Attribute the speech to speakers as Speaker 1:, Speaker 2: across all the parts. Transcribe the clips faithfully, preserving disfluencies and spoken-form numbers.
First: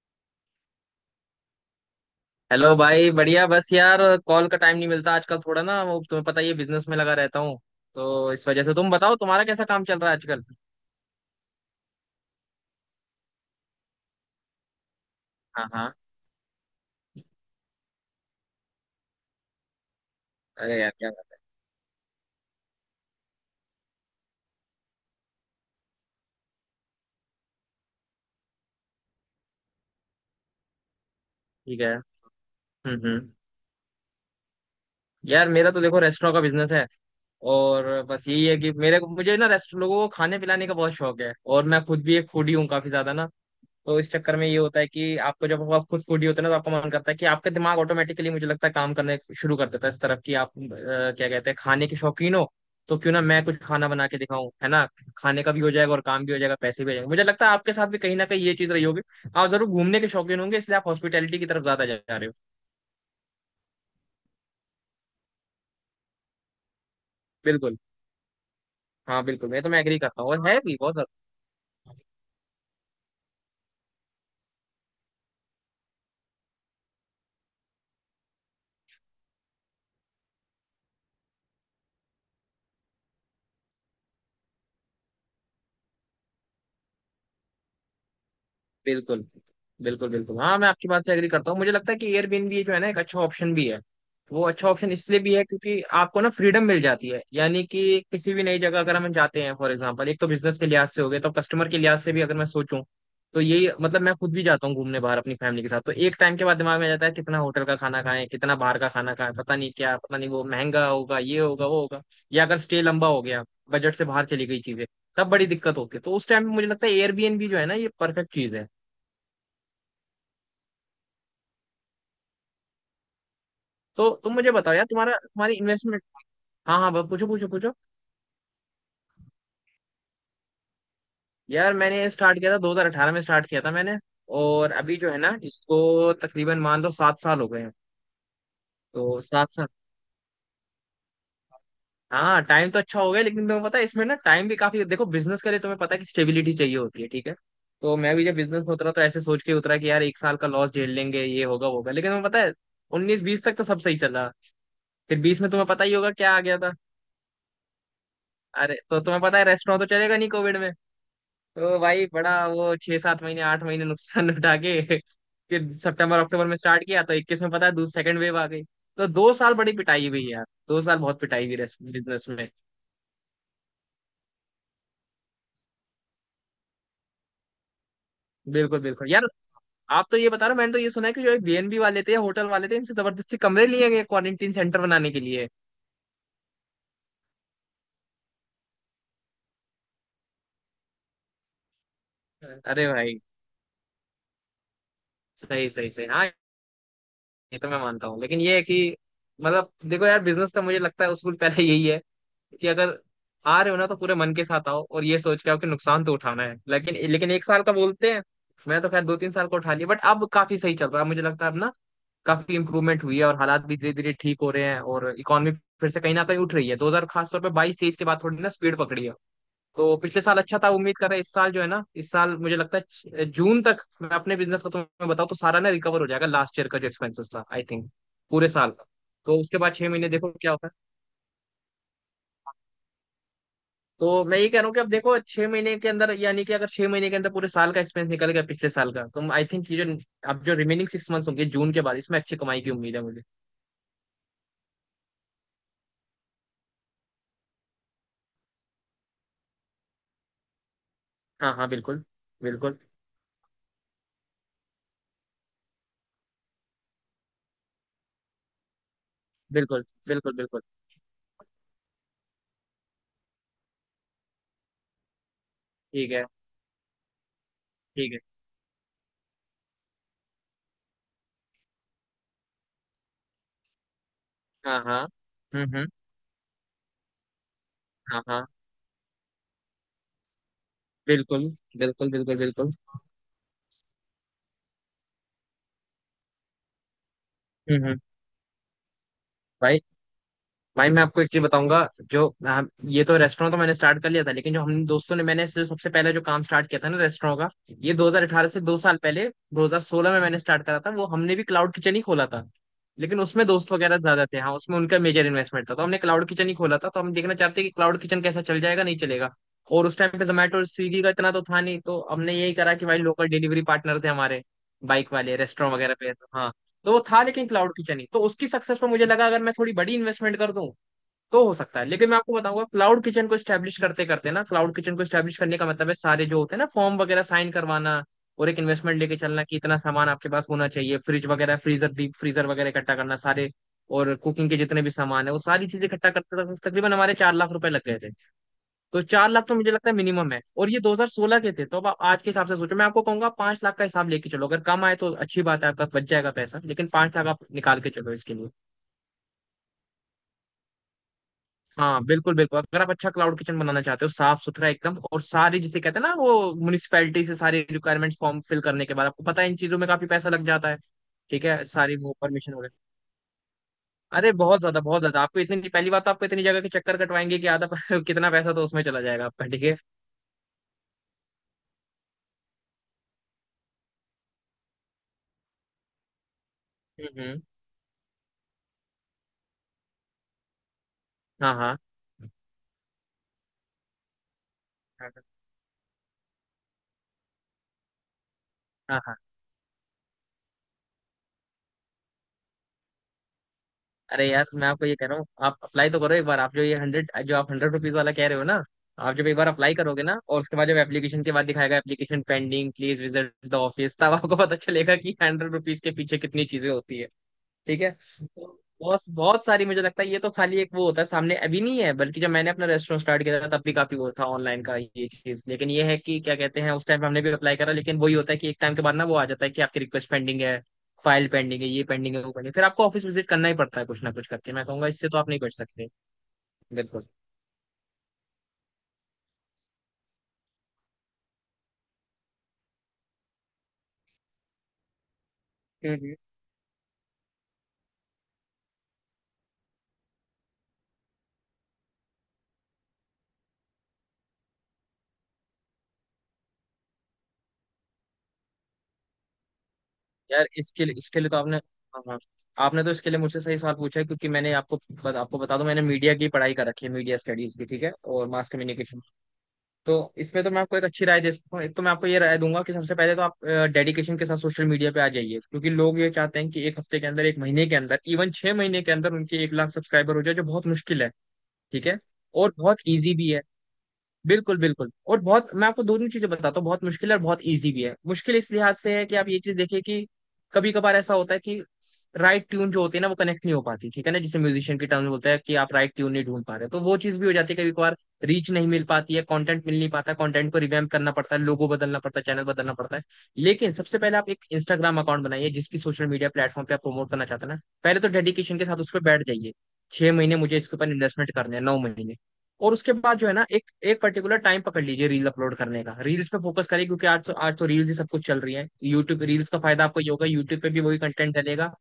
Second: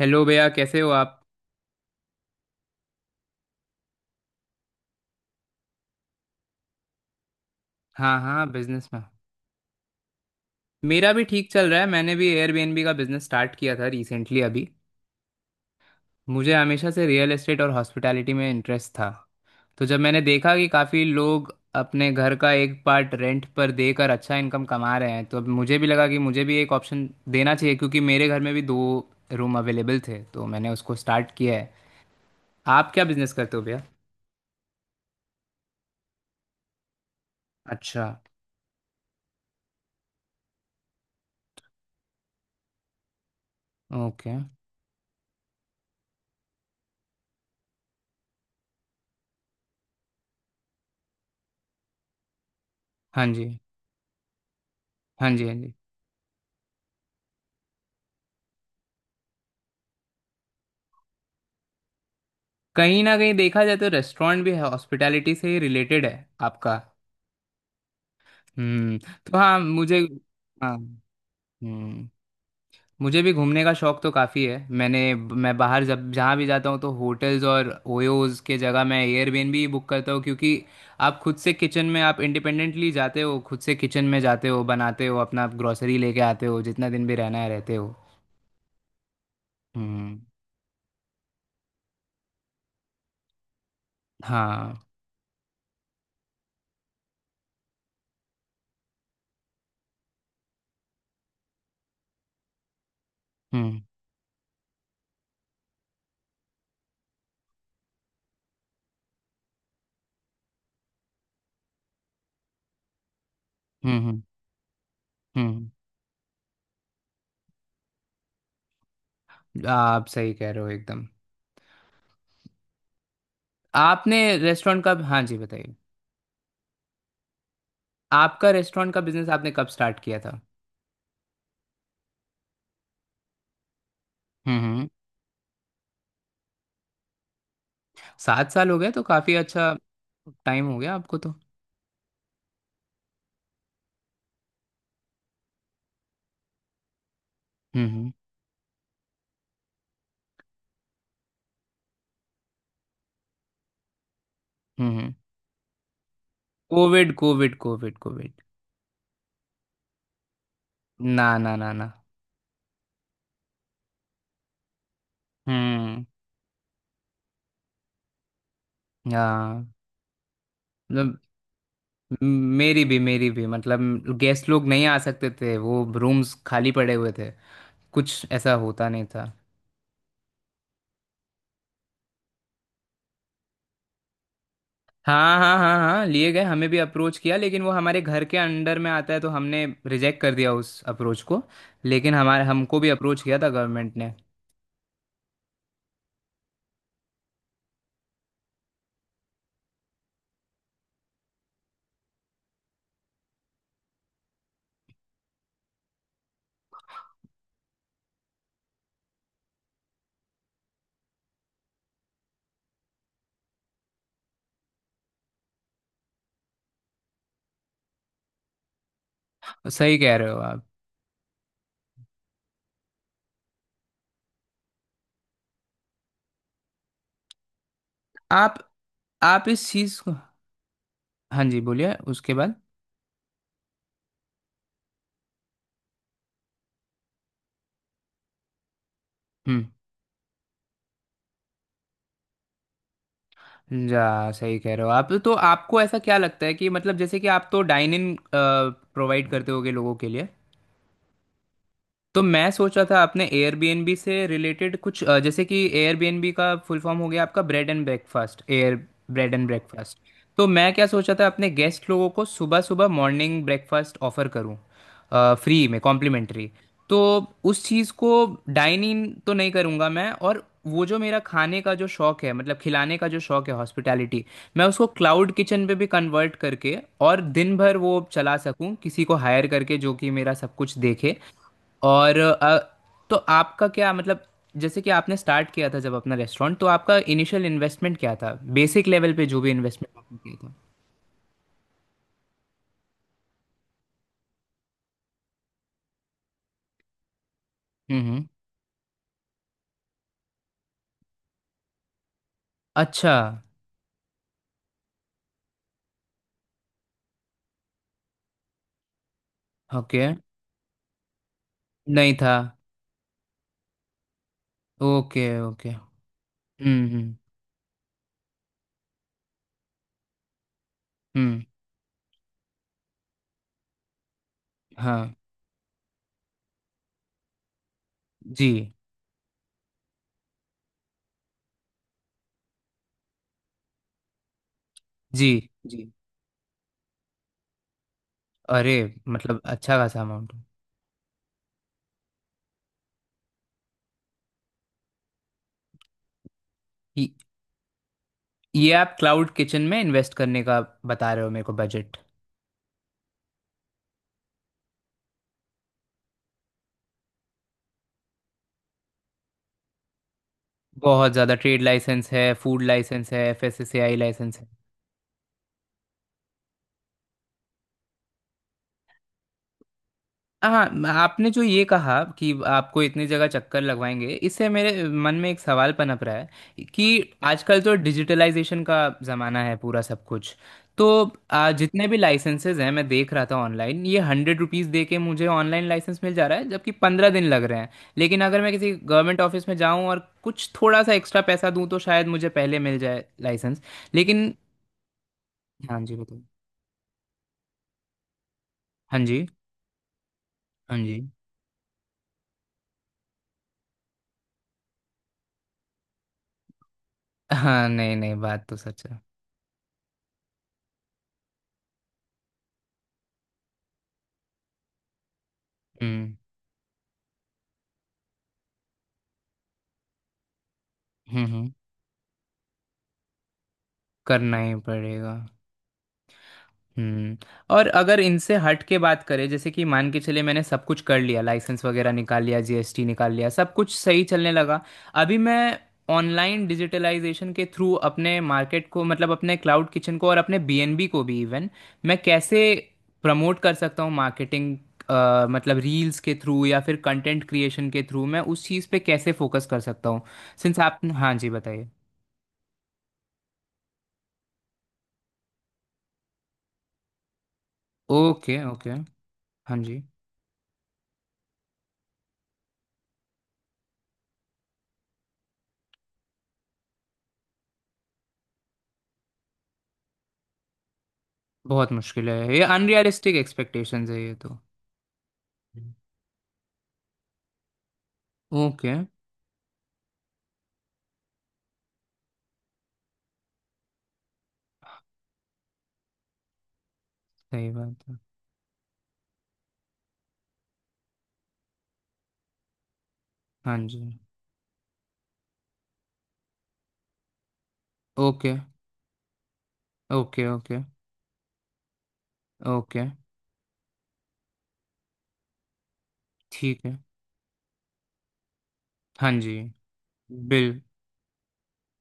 Speaker 1: Hello भैया, कैसे हो आप?
Speaker 2: हेलो भाई, बढ़िया। बस यार, कॉल का टाइम नहीं मिलता आजकल थोड़ा ना, वो तुम्हें पता ही है, बिजनेस में लगा रहता हूँ।
Speaker 1: हाँ,
Speaker 2: तो
Speaker 1: हाँ,
Speaker 2: इस वजह से
Speaker 1: बिजनेस
Speaker 2: तुम
Speaker 1: में।
Speaker 2: बताओ, तुम्हारा कैसा काम चल रहा है आजकल।
Speaker 1: मेरा भी ठीक चल रहा है। मैंने भी एयरबीएनबी का बिजनेस स्टार्ट किया था रिसेंटली अभी।
Speaker 2: हाँ हाँ।
Speaker 1: मुझे हमेशा से रियल एस्टेट और हॉस्पिटैलिटी में इंटरेस्ट था। तो जब मैंने देखा कि
Speaker 2: अरे यार,
Speaker 1: काफ़ी
Speaker 2: क्या बात है।
Speaker 1: लोग अपने घर का एक पार्ट रेंट पर देकर अच्छा इनकम कमा रहे हैं, तो अब मुझे भी लगा कि मुझे भी एक ऑप्शन देना चाहिए, क्योंकि मेरे घर में भी दो रूम अवेलेबल थे, तो मैंने उसको स्टार्ट किया है।
Speaker 2: ठीक है।
Speaker 1: आप क्या
Speaker 2: हम्म, हम्म।
Speaker 1: बिजनेस करते हो भैया?
Speaker 2: यार मेरा तो देखो रेस्टोरेंट का बिजनेस है। और
Speaker 1: अच्छा।
Speaker 2: बस यही है कि मेरे को मुझे ना रेस्ट लोगों को खाने पिलाने का बहुत शौक है और मैं खुद भी एक फूडी हूँ काफी ज्यादा ना। तो इस
Speaker 1: ओके।
Speaker 2: चक्कर में ये होता है कि आपको, जब आप खुद फूडी होते हैं ना, तो आपका मन करता है कि आपका दिमाग ऑटोमेटिकली, मुझे लगता है, काम करने शुरू कर देता है इस तरफ कि आप अ, क्या कहते हैं, खाने के शौकीन हो। तो क्यों ना
Speaker 1: हाँ जी।
Speaker 2: मैं कुछ खाना बना के दिखाऊं, है ना।
Speaker 1: हाँ
Speaker 2: खाने
Speaker 1: जी।
Speaker 2: का
Speaker 1: हाँ
Speaker 2: भी हो
Speaker 1: जी।
Speaker 2: जाएगा और काम भी हो जाएगा, पैसे भी हो जाएंगे। मुझे लगता है आपके साथ भी कहीं ना कहीं ये चीज रही होगी। आप जरूर घूमने के शौकीन होंगे, इसलिए आप हॉस्पिटैलिटी की तरफ ज्यादा जा रहे हो।
Speaker 1: कहीं ना कहीं देखा जाए तो रेस्टोरेंट भी है, हॉस्पिटैलिटी से ही रिलेटेड है आपका।
Speaker 2: बिल्कुल।
Speaker 1: हम्म।
Speaker 2: हाँ
Speaker 1: तो
Speaker 2: बिल्कुल,
Speaker 1: हाँ
Speaker 2: मैं तो मैं
Speaker 1: मुझे।
Speaker 2: एग्री करता हूँ, और है
Speaker 1: हाँ।
Speaker 2: भी बहुत ज्यादा।
Speaker 1: हम्म। मुझे भी घूमने का शौक तो काफ़ी है। मैंने मैं बाहर जब जहाँ भी जाता हूँ तो होटल्स और ओयोज के जगह मैं एयरबीएनबी ही बुक करता हूँ, क्योंकि आप खुद से किचन में, आप इंडिपेंडेंटली जाते हो, खुद से किचन में जाते हो, बनाते हो, अपना ग्रोसरी लेके आते हो, जितना दिन भी रहना है रहते हो।
Speaker 2: बिल्कुल बिल्कुल
Speaker 1: हम्म।
Speaker 2: बिल्कुल। हाँ मैं आपकी बात से एग्री करता हूँ। मुझे लगता है कि एयरबीएनबी जो है ना एक अच्छा ऑप्शन भी है। वो अच्छा
Speaker 1: हाँ।
Speaker 2: ऑप्शन इसलिए भी है क्योंकि आपको ना फ्रीडम मिल जाती है, यानी कि किसी भी नई जगह अगर हम जाते हैं, फॉर एग्जांपल, एक तो बिजनेस के लिहाज से हो गया, तो कस्टमर के लिहाज से भी अगर मैं सोचूं, तो यही,
Speaker 1: हम्म।
Speaker 2: मतलब मैं खुद भी जाता हूँ घूमने बाहर अपनी फैमिली के साथ, तो एक टाइम के बाद दिमाग में आ जाता है कितना होटल का खाना खाएं, कितना बाहर का खाना खाएं, पता नहीं क्या, पता नहीं वो महंगा होगा, ये होगा, वो होगा, या अगर स्टे लंबा हो गया, बजट
Speaker 1: हम्म।
Speaker 2: से
Speaker 1: हम्म।
Speaker 2: बाहर चली गई चीजें, तब बड़ी
Speaker 1: हम्म,
Speaker 2: दिक्कत होती है। तो उस टाइम मुझे लगता है एयरबीएनबी जो है ना ये परफेक्ट चीज है।
Speaker 1: आप सही कह रहे हो एकदम।
Speaker 2: तो
Speaker 1: आपने
Speaker 2: तुम मुझे बताओ
Speaker 1: रेस्टोरेंट
Speaker 2: यार,
Speaker 1: का
Speaker 2: तुम्हारा
Speaker 1: हाँ जी,
Speaker 2: तुम्हारी
Speaker 1: बताइए।
Speaker 2: इन्वेस्टमेंट। हाँ हाँ। ब- पूछो पूछो पूछो।
Speaker 1: आपका रेस्टोरेंट का बिजनेस आपने कब स्टार्ट किया था?
Speaker 2: यार मैंने स्टार्ट किया था, दो हज़ार अठारह में स्टार्ट किया था मैंने।
Speaker 1: हम्म।
Speaker 2: और
Speaker 1: हम्म।
Speaker 2: अभी जो है ना, इसको तकरीबन मान लो सात साल हो गए हैं।
Speaker 1: सात साल हो गए, तो
Speaker 2: तो
Speaker 1: काफी
Speaker 2: सात साल।
Speaker 1: अच्छा टाइम हो गया आपको तो।
Speaker 2: हाँ टाइम तो अच्छा हो गया, लेकिन तुम्हें पता है इसमें ना टाइम भी काफी, देखो बिजनेस के लिए तुम्हें पता है कि स्टेबिलिटी चाहिए होती है, ठीक है। तो
Speaker 1: हम्म।
Speaker 2: मैं भी जब बिजनेस में उतरा तो ऐसे सोच के उतरा कि यार एक साल का लॉस झेल लेंगे, ये होगा वो होगा, लेकिन तुम्हें पता है उन्नीस बीस तक तो सब सही चला।
Speaker 1: हम्म। हम्म।
Speaker 2: फिर बीस में तुम्हें पता ही होगा क्या आ गया था।
Speaker 1: Covid, Covid, Covid, Covid.
Speaker 2: अरे तो तुम्हें पता है रेस्टोरेंट तो चलेगा नहीं कोविड में।
Speaker 1: ना, ना, ना,
Speaker 2: तो
Speaker 1: ना।
Speaker 2: भाई, बड़ा वो, छह सात महीने आठ महीने नुकसान उठा के फिर
Speaker 1: हम्म।
Speaker 2: सितंबर अक्टूबर में स्टार्ट किया तो इक्कीस में पता है दूसरी सेकंड वेव आ गई। तो दो साल
Speaker 1: हाँ।
Speaker 2: बड़ी पिटाई हुई यार, दो साल
Speaker 1: मतलब,
Speaker 2: बहुत पिटाई हुई बिजनेस में।
Speaker 1: मेरी भी, मेरी भी, मतलब गेस्ट लोग नहीं आ सकते थे, वो रूम्स खाली पड़े हुए थे, कुछ ऐसा
Speaker 2: बिल्कुल
Speaker 1: होता नहीं
Speaker 2: बिल्कुल यार।
Speaker 1: था।
Speaker 2: आप तो ये बता रहे हो, मैंने तो ये सुना है कि जो बीएनबी वाले थे, होटल वाले थे, इनसे जबरदस्ती कमरे लिए गए क्वारंटीन सेंटर बनाने के
Speaker 1: हाँ,
Speaker 2: लिए।
Speaker 1: हाँ, हाँ, हाँ, लिए गए। हमें भी अप्रोच किया, लेकिन वो हमारे घर के अंडर में आता है, तो हमने रिजेक्ट कर दिया उस अप्रोच को। लेकिन हमारे हमको
Speaker 2: अरे
Speaker 1: भी
Speaker 2: भाई,
Speaker 1: अप्रोच किया था गवर्नमेंट ने।
Speaker 2: सही सही सही, हाँ। ये तो मैं मानता हूँ, लेकिन ये है कि, मतलब देखो यार, बिजनेस का मुझे लगता है उसूल पहले यही है कि अगर आ रहे हो ना तो पूरे मन के साथ आओ, और ये सोच के आओ कि नुकसान तो उठाना है, लेकिन लेकिन एक साल का बोलते हैं। मैं तो खैर दो तीन साल का उठा लिया, बट अब काफी सही चल रहा है, मुझे लगता है अब ना काफी इंप्रूवमेंट हुई है, और हालात भी धीरे धीरे ठीक हो रहे हैं, और इकोनॉमी फिर से कहीं ना कहीं उठ रही है, दो हजार खासतौर पर बाईस तेईस के बाद थोड़ी ना स्पीड पकड़ी है। तो
Speaker 1: सही कह
Speaker 2: पिछले
Speaker 1: रहे हो
Speaker 2: साल अच्छा
Speaker 1: आप।
Speaker 2: था, उम्मीद कर रहे हैं इस साल जो है ना, इस साल मुझे लगता है छ- जून तक मैं अपने बिजनेस को तुम्हें बताऊँ तो सारा ना रिकवर हो जाएगा, लास्ट ईयर का जो एक्सपेंसेस था, आई थिंक पूरे
Speaker 1: आप
Speaker 2: साल का। तो
Speaker 1: आप
Speaker 2: उसके
Speaker 1: इस
Speaker 2: बाद छह
Speaker 1: चीज़
Speaker 2: महीने
Speaker 1: को।
Speaker 2: देखो क्या होता है।
Speaker 1: हाँ जी, बोलिए उसके बाद।
Speaker 2: तो मैं ये कह रहा हूँ कि अब देखो छह महीने के अंदर, यानी कि अगर छह महीने के अंदर पूरे साल का एक्सपेंस निकल गया पिछले साल का, तो आई
Speaker 1: हम्म।
Speaker 2: थिंक ये जो अब जो रिमेनिंग सिक्स मंथ्स होंगे जून के बाद इसमें अच्छी कमाई की उम्मीद है मुझे।
Speaker 1: जा सही कह रहे हो आप तो। आपको ऐसा क्या लगता है कि मतलब, जैसे कि आप तो डाइन इन प्रोवाइड करते होगे लोगों के लिए?
Speaker 2: हाँ हाँ। बिल्कुल
Speaker 1: तो मैं सोच
Speaker 2: बिल्कुल
Speaker 1: रहा था आपने एयरबीएनबी से रिलेटेड कुछ अ, जैसे कि एयरबीएनबी का फुल फॉर्म हो गया आपका bread and breakfast, air bread and
Speaker 2: बिल्कुल
Speaker 1: ब्रेकफास्ट।
Speaker 2: बिल्कुल
Speaker 1: तो
Speaker 2: बिल्कुल।
Speaker 1: मैं क्या सोच रहा था अपने गेस्ट लोगों को सुबह सुबह मॉर्निंग ब्रेकफास्ट ऑफर करूं, फ्री में,
Speaker 2: ठीक है।
Speaker 1: कॉम्प्लीमेंट्री। तो उस चीज़ को
Speaker 2: ठीक है।
Speaker 1: डाइन इन तो नहीं करूंगा मैं, और वो जो मेरा खाने का जो शौक है, मतलब खिलाने का जो शौक है, हॉस्पिटैलिटी, मैं
Speaker 2: हाँ
Speaker 1: उसको
Speaker 2: हाँ।
Speaker 1: क्लाउड किचन पे
Speaker 2: हम्म,
Speaker 1: भी
Speaker 2: हम्म।
Speaker 1: कन्वर्ट करके और दिन भर वो
Speaker 2: हाँ
Speaker 1: चला
Speaker 2: हाँ।
Speaker 1: सकूं, किसी को हायर करके जो कि मेरा सब कुछ देखे।
Speaker 2: बिल्कुल बिल्कुल
Speaker 1: और
Speaker 2: बिल्कुल
Speaker 1: अ,
Speaker 2: बिल्कुल।
Speaker 1: तो आपका क्या मतलब, जैसे कि आपने स्टार्ट किया था जब अपना रेस्टोरेंट, तो आपका इनिशियल
Speaker 2: हम्म,
Speaker 1: इन्वेस्टमेंट
Speaker 2: हम्म।
Speaker 1: क्या था? बेसिक लेवल पे जो भी
Speaker 2: भाई,
Speaker 1: इन्वेस्टमेंट आपने किया था।
Speaker 2: भाई मैं आपको एक चीज बताऊंगा। जो हाँ, ये तो रेस्टोरेंट तो मैंने स्टार्ट कर लिया था, लेकिन जो हम दोस्तों ने, मैंने जो सबसे पहले जो काम स्टार्ट किया था ना रेस्टोरेंट का, ये
Speaker 1: हम्म हम्म।
Speaker 2: दो हज़ार अठारह से दो साल पहले दो हज़ार सोलह में मैंने स्टार्ट करा था, वो हमने भी क्लाउड किचन ही खोला था।
Speaker 1: अच्छा।
Speaker 2: लेकिन उसमें दोस्त वगैरह ज्यादा थे, हाँ उसमें उनका मेजर इन्वेस्टमेंट था, तो हमने क्लाउड किचन ही खोला था। तो हम देखना चाहते हैं कि क्लाउड किचन कैसा चल जाएगा, नहीं चलेगा। और उस
Speaker 1: ओके।
Speaker 2: टाइम पे जोमेटो और स्विगी का इतना तो था नहीं, तो
Speaker 1: नहीं
Speaker 2: हमने
Speaker 1: था।
Speaker 2: यही करा कि भाई लोकल डिलीवरी पार्टनर थे हमारे, बाइक
Speaker 1: ओके,
Speaker 2: वाले
Speaker 1: ओके।
Speaker 2: रेस्टोरेंट वगैरह पे, तो हाँ,
Speaker 1: हम्म
Speaker 2: तो वो
Speaker 1: हम्म।
Speaker 2: था। लेकिन क्लाउड किचन ही, तो उसकी सक्सेस पर मुझे लगा अगर मैं थोड़ी बड़ी इन्वेस्टमेंट कर दूं
Speaker 1: हम्म।
Speaker 2: तो हो सकता है। लेकिन मैं आपको बताऊंगा, क्लाउड किचन को स्टैब्लिश करते करते ना, क्लाउड किचन को
Speaker 1: हाँ।
Speaker 2: स्टैब्लिश करने का मतलब है सारे जो होते हैं ना फॉर्म वगैरह साइन करवाना, और एक
Speaker 1: जी,
Speaker 2: इन्वेस्टमेंट लेके चलना कि इतना सामान आपके पास होना चाहिए, फ्रिज वगैरह फ्रीजर डीप फ्रीजर वगैरह इकट्ठा करना सारे। और कुकिंग के जितने भी सामान
Speaker 1: जी,
Speaker 2: है वो सारी चीजें
Speaker 1: जी।
Speaker 2: इकट्ठा करते तक तकरीबन हमारे चार लाख रुपए लग गए थे।
Speaker 1: अरे,
Speaker 2: तो चार
Speaker 1: मतलब
Speaker 2: लाख तो मुझे
Speaker 1: अच्छा
Speaker 2: लगता है
Speaker 1: खासा
Speaker 2: मिनिमम
Speaker 1: अमाउंट,
Speaker 2: है, और ये दो हज़ार सोलह के थे। तो अब आप आज के हिसाब से सोचो, मैं आपको कहूंगा पांच लाख का हिसाब लेके चलो, अगर कम आए तो अच्छी बात है, आपका बच जाएगा पैसा, लेकिन
Speaker 1: ये
Speaker 2: पांच लाख आप निकाल के चलो इसके लिए।
Speaker 1: ये आप क्लाउड किचन में इन्वेस्ट करने का बता रहे हो मेरे को बजट।
Speaker 2: हाँ बिल्कुल बिल्कुल, अगर आप अच्छा क्लाउड किचन बनाना चाहते हो साफ सुथरा एकदम, और सारे जिसे कहते हैं ना वो म्यूनिसिपैलिटी से सारे रिक्वायरमेंट्स फॉर्म फिल करने के बाद आपको पता है इन चीजों में काफी पैसा लग जाता है।
Speaker 1: बहुत ज़्यादा।
Speaker 2: ठीक
Speaker 1: ट्रेड
Speaker 2: है, सारी
Speaker 1: लाइसेंस
Speaker 2: वो
Speaker 1: है,
Speaker 2: परमिशन
Speaker 1: फूड
Speaker 2: वगैरह।
Speaker 1: लाइसेंस है, एफ एस सी आई
Speaker 2: अरे
Speaker 1: लाइसेंस है।
Speaker 2: बहुत ज्यादा, बहुत ज्यादा। आपको इतनी, पहली बात तो आपको इतनी जगह के चक्कर कटवाएंगे कि आधा कितना पैसा तो उसमें चला जाएगा आपका, ठीक है।
Speaker 1: हाँ, म- आपने जो ये कहा कि आपको इतनी जगह चक्कर लगवाएंगे, इससे मेरे मन में एक सवाल पनप रहा है कि
Speaker 2: हम्म, हम्म।
Speaker 1: आजकल तो डिजिटलाइजेशन का ज़माना है पूरा, सब कुछ। तो आ,
Speaker 2: हाँ हाँ
Speaker 1: जितने भी लाइसेंसेज हैं, मैं देख रहा था ऑनलाइन ये हंड्रेड रुपीज़ दे के
Speaker 2: हाँ
Speaker 1: मुझे ऑनलाइन लाइसेंस मिल जा रहा है, जबकि पंद्रह दिन लग रहे हैं। लेकिन अगर मैं किसी
Speaker 2: हाँ।
Speaker 1: गवर्नमेंट ऑफिस में जाऊं और कुछ थोड़ा सा एक्स्ट्रा पैसा दूं, तो शायद मुझे पहले मिल जाए लाइसेंस।
Speaker 2: अरे
Speaker 1: लेकिन
Speaker 2: यार मैं आपको ये कह रहा हूँ, आप
Speaker 1: हाँ
Speaker 2: अप्लाई
Speaker 1: जी,
Speaker 2: तो करो
Speaker 1: बताइए।
Speaker 2: एक बार। आप जो ये हंड्रेड, जो आप हंड्रेड रुपीज वाला कह रहे हो ना,
Speaker 1: हाँ
Speaker 2: आप
Speaker 1: जी।
Speaker 2: जब एक बार अप्लाई करोगे ना, और उसके बाद जब
Speaker 1: हाँ जी।
Speaker 2: एप्लीकेशन के बाद दिखाएगा application pending please visit the office, तब आपको पता चलेगा कि हंड्रेड रुपीज के पीछे कितनी चीजें होती है।
Speaker 1: हाँ,
Speaker 2: ठीक है।
Speaker 1: नहीं, नहीं, बात तो
Speaker 2: तो
Speaker 1: सच है।
Speaker 2: बहुत बहुत सारी, मुझे लगता है ये तो खाली एक वो होता है सामने अभी नहीं है, बल्कि जब मैंने अपना रेस्टोरेंट स्टार्ट किया था तब भी काफी वो था ऑनलाइन का ये चीज, लेकिन ये है
Speaker 1: हम्म।
Speaker 2: कि क्या कहते हैं उस टाइम पे हमने भी अप्लाई करा, लेकिन वही होता है कि एक टाइम के बाद ना वो आ जाता है कि आपकी रिक्वेस्ट पेंडिंग है,
Speaker 1: हम्म।
Speaker 2: फाइल
Speaker 1: हम्म।
Speaker 2: पेंडिंग है, ये पेंडिंग है, वो पेंडिंग, फिर आपको ऑफिस विजिट करना ही पड़ता है, कुछ ना कुछ
Speaker 1: करना
Speaker 2: करके।
Speaker 1: ही
Speaker 2: मैं कहूंगा इससे
Speaker 1: पड़ेगा।
Speaker 2: तो आप नहीं बच सकते। बिल्कुल।
Speaker 1: हम्म। और अगर इनसे हट के बात करें, जैसे कि मान के चले मैंने सब कुछ कर लिया, लाइसेंस वगैरह निकाल लिया, जी एस टी निकाल लिया, सब कुछ सही चलने लगा। अभी मैं
Speaker 2: हम्म, हम्म।
Speaker 1: ऑनलाइन डिजिटलाइजेशन के थ्रू अपने मार्केट को, मतलब अपने क्लाउड किचन को और अपने बी एन बी को भी, इवन, मैं कैसे प्रमोट कर सकता हूँ? मार्केटिंग मतलब रील्स के थ्रू या फिर कंटेंट क्रिएशन के थ्रू मैं उस चीज़ पे कैसे फोकस कर सकता हूँ?
Speaker 2: यार
Speaker 1: सिंस आप
Speaker 2: इसके लिए
Speaker 1: हाँ
Speaker 2: इसके लिए
Speaker 1: जी,
Speaker 2: तो आपने,
Speaker 1: बताइए।
Speaker 2: हाँ हाँ, आपने तो इसके लिए मुझसे सही सवाल पूछा है क्योंकि मैंने आपको आपको बता दूं, मैंने मीडिया की पढ़ाई कर रखी है, मीडिया स्टडीज की, ठीक है, और
Speaker 1: ओके,
Speaker 2: मास
Speaker 1: ओके।
Speaker 2: कम्युनिकेशन।
Speaker 1: हाँ जी।
Speaker 2: तो इसमें तो मैं आपको एक अच्छी राय दे सकता हूँ। एक तो मैं आपको ये राय दूंगा कि सबसे पहले तो आप डेडिकेशन के साथ सोशल मीडिया पे आ जाइए, क्योंकि लोग ये चाहते हैं कि एक हफ्ते के अंदर, एक महीने के अंदर, इवन छह महीने के अंदर उनके एक लाख सब्सक्राइबर हो जाए, जो बहुत मुश्किल है।
Speaker 1: बहुत
Speaker 2: ठीक है,
Speaker 1: मुश्किल है, ये
Speaker 2: और बहुत ईजी
Speaker 1: अनरियलिस्टिक
Speaker 2: भी है।
Speaker 1: एक्सपेक्टेशंस है ये तो।
Speaker 2: बिल्कुल बिल्कुल, और बहुत, मैं आपको दोनों चीजें बताता हूँ, बहुत मुश्किल है और बहुत इजी भी है। मुश्किल इस
Speaker 1: ओके।
Speaker 2: लिहाज से है कि आप ये चीज देखिए कि कभी कभार ऐसा होता है कि राइट ट्यून जो होती है ना वो कनेक्ट नहीं हो पाती, ठीक है ना, जिसे म्यूजिशियन की टर्म में बोलते हैं कि आप राइट ट्यून नहीं ढूंढ पा रहे, तो वो चीज भी हो
Speaker 1: सही
Speaker 2: जाती है कभी
Speaker 1: बात है।
Speaker 2: कभार। रीच नहीं मिल पाती है, कंटेंट मिल नहीं पाता, कंटेंट को रिवैम्प करना पड़ता है, लोगो बदलना पड़ता है, चैनल बदलना पड़ता है।
Speaker 1: हाँ
Speaker 2: लेकिन
Speaker 1: जी।
Speaker 2: सबसे पहले आप एक इंस्टाग्राम अकाउंट बनाइए, जिस भी सोशल मीडिया प्लेटफॉर्म पे आप प्रमोट करना चाहते हैं ना, पहले तो
Speaker 1: ओके,
Speaker 2: डेडिकेशन के साथ उस पर बैठ जाइए। छह
Speaker 1: ओके।
Speaker 2: महीने मुझे
Speaker 1: ओके,
Speaker 2: इसके ऊपर इन्वेस्टमेंट करने हैं, नौ महीने। और
Speaker 1: ओके।
Speaker 2: उसके बाद जो है ना, एक एक पर्टिकुलर टाइम पकड़ लीजिए रील अपलोड करने का। रील्स पे
Speaker 1: ठीक
Speaker 2: फोकस
Speaker 1: है।
Speaker 2: करिए, क्योंकि आज तो आज तो रील्स ही सब कुछ चल रही है।
Speaker 1: हाँ
Speaker 2: यूट्यूब
Speaker 1: जी।
Speaker 2: रील्स का फायदा आपको ये होगा, यूट्यूब
Speaker 1: बिल
Speaker 2: पे भी वही कंटेंट डलेगा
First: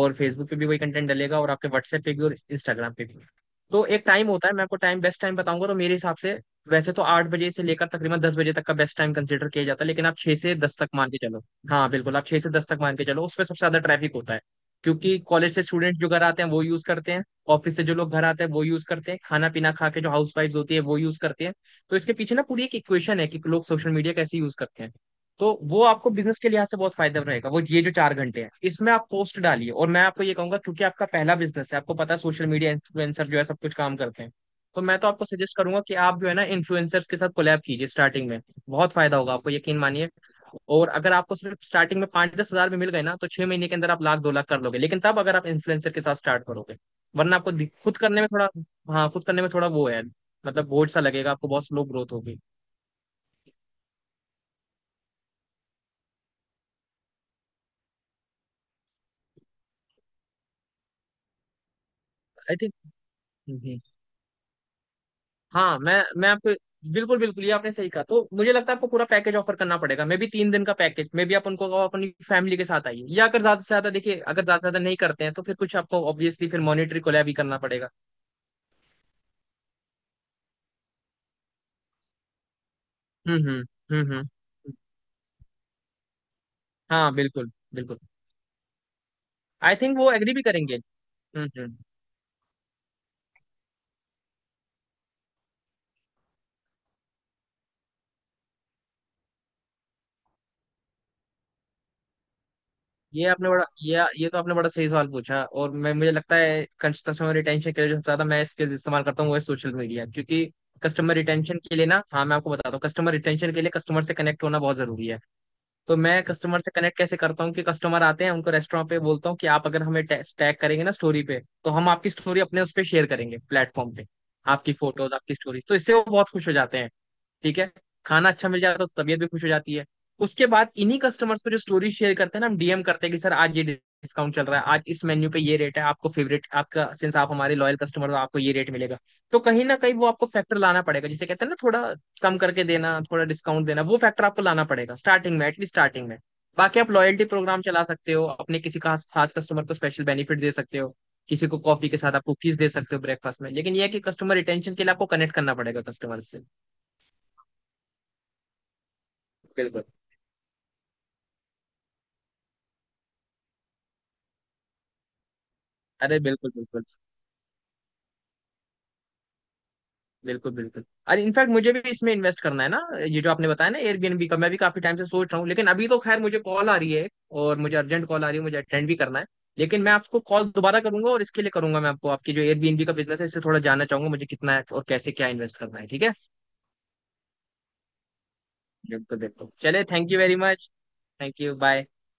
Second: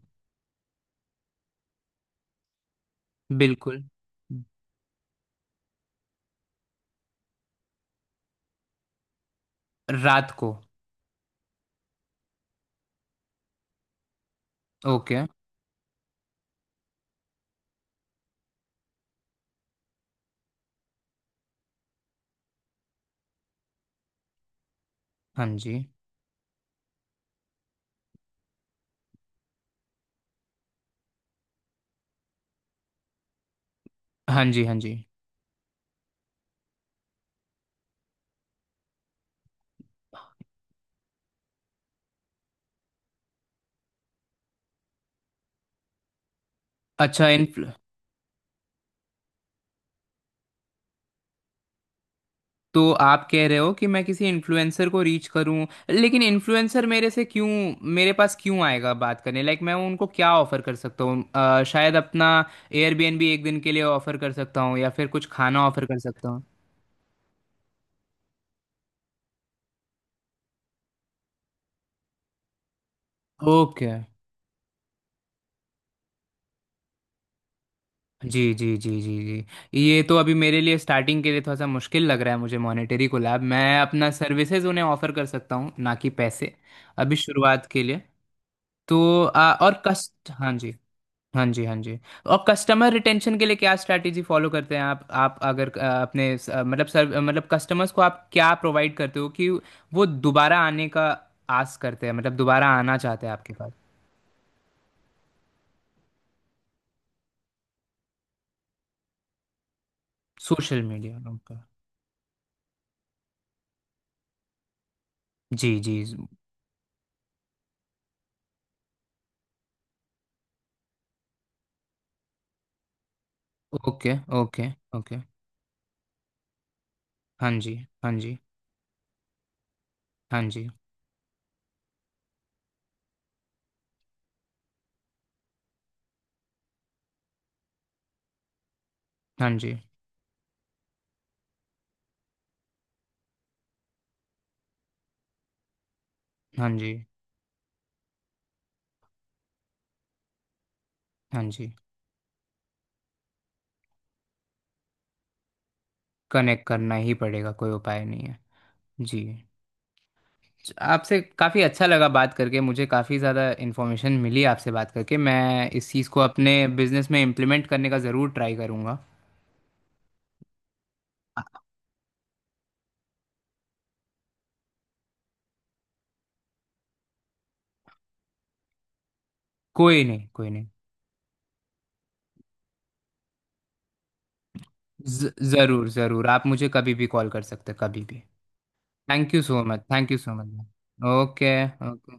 Speaker 2: और फेसबुक पे भी वही कंटेंट डलेगा और आपके व्हाट्सएप पे भी और इंस्टाग्राम पे भी।
Speaker 1: बिल्कुल
Speaker 2: तो एक टाइम होता है, मैं आपको टाइम बेस्ट टाइम बताऊंगा। तो मेरे हिसाब से वैसे तो आठ बजे से लेकर तकरीबन दस बजे तक का बेस्ट टाइम कंसिडर किया जाता है, लेकिन आप
Speaker 1: रात
Speaker 2: छह
Speaker 1: को।
Speaker 2: से दस तक मान के चलो। हाँ बिल्कुल, आप छह से दस तक मान के चलो, उसमें सबसे ज्यादा ट्रैफिक होता है। क्योंकि
Speaker 1: ओके।
Speaker 2: कॉलेज से स्टूडेंट जो घर आते हैं वो यूज करते हैं, ऑफिस से जो लोग घर आते हैं वो यूज करते हैं, खाना पीना खा के जो हाउस वाइफ होती है वो यूज करते हैं। तो इसके पीछे ना पूरी एक इक्वेशन है कि लोग सोशल मीडिया कैसे यूज करते हैं।
Speaker 1: हाँ
Speaker 2: तो
Speaker 1: जी।
Speaker 2: वो आपको बिजनेस के लिहाज से बहुत फायदा रहेगा। वो ये जो चार घंटे हैं, इसमें आप पोस्ट डालिए। और मैं आपको ये कहूंगा, क्योंकि आपका पहला बिजनेस है, आपको पता है सोशल मीडिया इन्फ्लुएंसर जो है सब कुछ काम करते हैं।
Speaker 1: हाँ जी। हाँ
Speaker 2: तो
Speaker 1: जी।
Speaker 2: मैं तो आपको सजेस्ट करूंगा कि आप जो है ना इन्फ्लुएंसर्स के साथ कोलैब कीजिए स्टार्टिंग में। बहुत फायदा होगा आपको, यकीन मानिए। और अगर आपको सिर्फ स्टार्टिंग में पांच दस हजार भी मिल गए ना, तो छह महीने के अंदर आप लाख दो लाख कर लोगे, लेकिन तब, अगर आप इन्फ्लुएंसर के साथ स्टार्ट करो।
Speaker 1: अच्छा।
Speaker 2: वरना
Speaker 1: इन
Speaker 2: आपको दिक- खुद करने में थोड़ा, हाँ, खुद करने में थोड़ा वो है, मतलब बोझ सा लगेगा आपको, बहुत स्लो ग्रोथ होगी।
Speaker 1: तो आप कह रहे हो कि मैं किसी इन्फ्लुएंसर को रीच करूं, लेकिन इन्फ्लुएंसर मेरे से क्यों, मेरे पास क्यों आएगा बात करने? लाइक मैं उनको क्या ऑफर कर सकता हूँ? अ, शायद अपना
Speaker 2: आई
Speaker 1: एयरबीएनबी एक दिन के लिए
Speaker 2: थिंक।
Speaker 1: ऑफर कर सकता हूँ या फिर कुछ खाना
Speaker 2: हाँ,
Speaker 1: ऑफर कर
Speaker 2: मैं
Speaker 1: सकता
Speaker 2: मैं
Speaker 1: हूँ।
Speaker 2: आपको, बिल्कुल बिल्कुल, ये आपने सही कहा। तो मुझे लगता है आपको पूरा पैकेज ऑफर करना पड़ेगा। मे भी तीन दिन का पैकेज, मे भी आप उनको कहो अपनी फैमिली के साथ आइए। या अगर ज्यादा से
Speaker 1: ओके।
Speaker 2: ज्यादा देखिए, अगर ज्यादा से ज्यादा नहीं करते हैं तो फिर कुछ आपको ऑब्वियसली फिर मॉनिटरी कोलैब भी करना पड़ेगा।
Speaker 1: जी, जी, जी, जी, जी, ये तो अभी मेरे लिए स्टार्टिंग के लिए थोड़ा सा मुश्किल लग रहा है। मुझे मॉनेटरी कोलैब,
Speaker 2: हम्म हम्म।
Speaker 1: मैं अपना
Speaker 2: हम्म
Speaker 1: सर्विसेज
Speaker 2: हम्म।
Speaker 1: उन्हें ऑफर कर सकता हूँ, ना कि पैसे,
Speaker 2: हाँ,
Speaker 1: अभी
Speaker 2: बिल्कुल
Speaker 1: शुरुआत के
Speaker 2: बिल्कुल।
Speaker 1: लिए। तो अ,
Speaker 2: आई
Speaker 1: और
Speaker 2: थिंक वो
Speaker 1: कस्ट
Speaker 2: एग्री भी
Speaker 1: हाँ जी।
Speaker 2: करेंगे।
Speaker 1: हाँ
Speaker 2: हम्म
Speaker 1: जी। हाँ
Speaker 2: हम्म।
Speaker 1: जी। और कस्टमर रिटेंशन के लिए क्या स्ट्रैटेजी फॉलो करते हैं आप? आप अगर अ, अपने स- अ, मतलब सर, मतलब कस्टमर्स को आप क्या प्रोवाइड करते हो कि वो दोबारा आने का आस करते हैं, मतलब दोबारा आना चाहते
Speaker 2: ये
Speaker 1: हैं
Speaker 2: आपने
Speaker 1: आपके
Speaker 2: बड़ा
Speaker 1: पास?
Speaker 2: ये ये तो आपने बड़ा सही सवाल पूछा। और मैं, मुझे लगता है, कस्टमर रिटेंशन के लिए जो सबसे ज्यादा मैं इसके इस्तेमाल करता हूँ वो है सोशल मीडिया। क्योंकि
Speaker 1: सोशल
Speaker 2: कस्टमर
Speaker 1: मीडिया
Speaker 2: रिटेंशन
Speaker 1: उनका।
Speaker 2: के लिए ना, हाँ मैं आपको बताता हूँ, कस्टमर रिटेंशन के लिए कस्टमर से कनेक्ट होना बहुत जरूरी है।
Speaker 1: जी, जी।
Speaker 2: तो मैं कस्टमर से कनेक्ट कैसे करता हूँ कि कस्टमर आते हैं उनको रेस्टोरेंट पे बोलता हूँ कि आप अगर हमें टैग करेंगे ना स्टोरी पे, तो हम आपकी स्टोरी अपने उस पे शेयर करेंगे, प्लेटफॉर्म पे।
Speaker 1: ओके, ओके,
Speaker 2: आपकी फोटोज,
Speaker 1: ओके।
Speaker 2: आपकी स्टोरी, तो इससे वो बहुत खुश हो जाते हैं।
Speaker 1: हाँ
Speaker 2: ठीक है।
Speaker 1: जी। हाँ
Speaker 2: खाना
Speaker 1: जी।
Speaker 2: अच्छा मिल जाता है तो तबीयत भी खुश हो जाती है।
Speaker 1: हाँ
Speaker 2: उसके
Speaker 1: जी।
Speaker 2: बाद इन्हीं कस्टमर्स को, जो स्टोरी शेयर करते हैं ना, हम डी एम करते हैं कि सर आज ये डिस्काउंट चल रहा है, आज इस मेन्यू पे ये रेट है, आपको फेवरेट आपका, सिंस आप हमारे लॉयल कस्टमर हो आपको ये रेट मिलेगा। तो
Speaker 1: हाँ
Speaker 2: कहीं
Speaker 1: जी।
Speaker 2: ना कहीं वो आपको फैक्टर लाना पड़ेगा, जिसे कहते हैं ना, थोड़ा कम करके देना, थोड़ा डिस्काउंट देना। वो फैक्टर आपको लाना पड़ेगा स्टार्टिंग में, एटलीस्ट स्टार्टिंग में।
Speaker 1: हाँ
Speaker 2: बाकी आप
Speaker 1: जी।
Speaker 2: लॉयल्टी प्रोग्राम चला सकते हो, अपने किसी खास खास कस्टमर को स्पेशल बेनिफिट दे सकते हो,
Speaker 1: हाँ
Speaker 2: किसी को
Speaker 1: जी।
Speaker 2: कॉफी के साथ आप कुकीज दे सकते हो ब्रेकफास्ट में। लेकिन यह है कि कस्टमर रिटेंशन के लिए आपको कनेक्ट करना पड़ेगा कस्टमर से।
Speaker 1: कनेक्ट करना ही पड़ेगा, कोई उपाय नहीं है। जी।
Speaker 2: बिल्कुल।
Speaker 1: आपसे काफ़ी अच्छा लगा बात करके, मुझे काफ़ी ज़्यादा इन्फॉर्मेशन मिली आपसे बात करके। मैं इस चीज़
Speaker 2: अरे
Speaker 1: को
Speaker 2: बिल्कुल
Speaker 1: अपने
Speaker 2: बिल्कुल,
Speaker 1: बिजनेस में इम्प्लीमेंट करने का ज़रूर ट्राई करूँगा।
Speaker 2: बिल्कुल बिल्कुल। अरे इनफैक्ट मुझे भी इसमें इन्वेस्ट करना है ना। ये जो आपने बताया ना एयरबीएनबी का, मैं भी काफी टाइम से सोच रहा हूँ। लेकिन अभी तो खैर मुझे कॉल आ रही है, और मुझे अर्जेंट कॉल आ रही है, मुझे अटेंड भी करना है। लेकिन मैं
Speaker 1: कोई
Speaker 2: आपको
Speaker 1: नहीं,
Speaker 2: कॉल
Speaker 1: कोई नहीं।
Speaker 2: दोबारा करूंगा, और इसके लिए करूंगा। मैं आपको, आपकी जो एयरबीएनबी का बिजनेस है, इससे थोड़ा जानना चाहूंगा, मुझे कितना है और कैसे क्या
Speaker 1: ज-
Speaker 2: इन्वेस्ट करना है।
Speaker 1: ज़रूर
Speaker 2: ठीक है,
Speaker 1: ज़रूर। आप मुझे कभी भी कॉल कर सकते हैं, कभी भी।
Speaker 2: बिल्कुल
Speaker 1: थैंक यू
Speaker 2: बिल्कुल।
Speaker 1: So much.
Speaker 2: चले,
Speaker 1: thank
Speaker 2: thank
Speaker 1: you
Speaker 2: you
Speaker 1: so
Speaker 2: very
Speaker 1: much.
Speaker 2: Much. Thank you
Speaker 1: okay.
Speaker 2: Bye.
Speaker 1: Okay.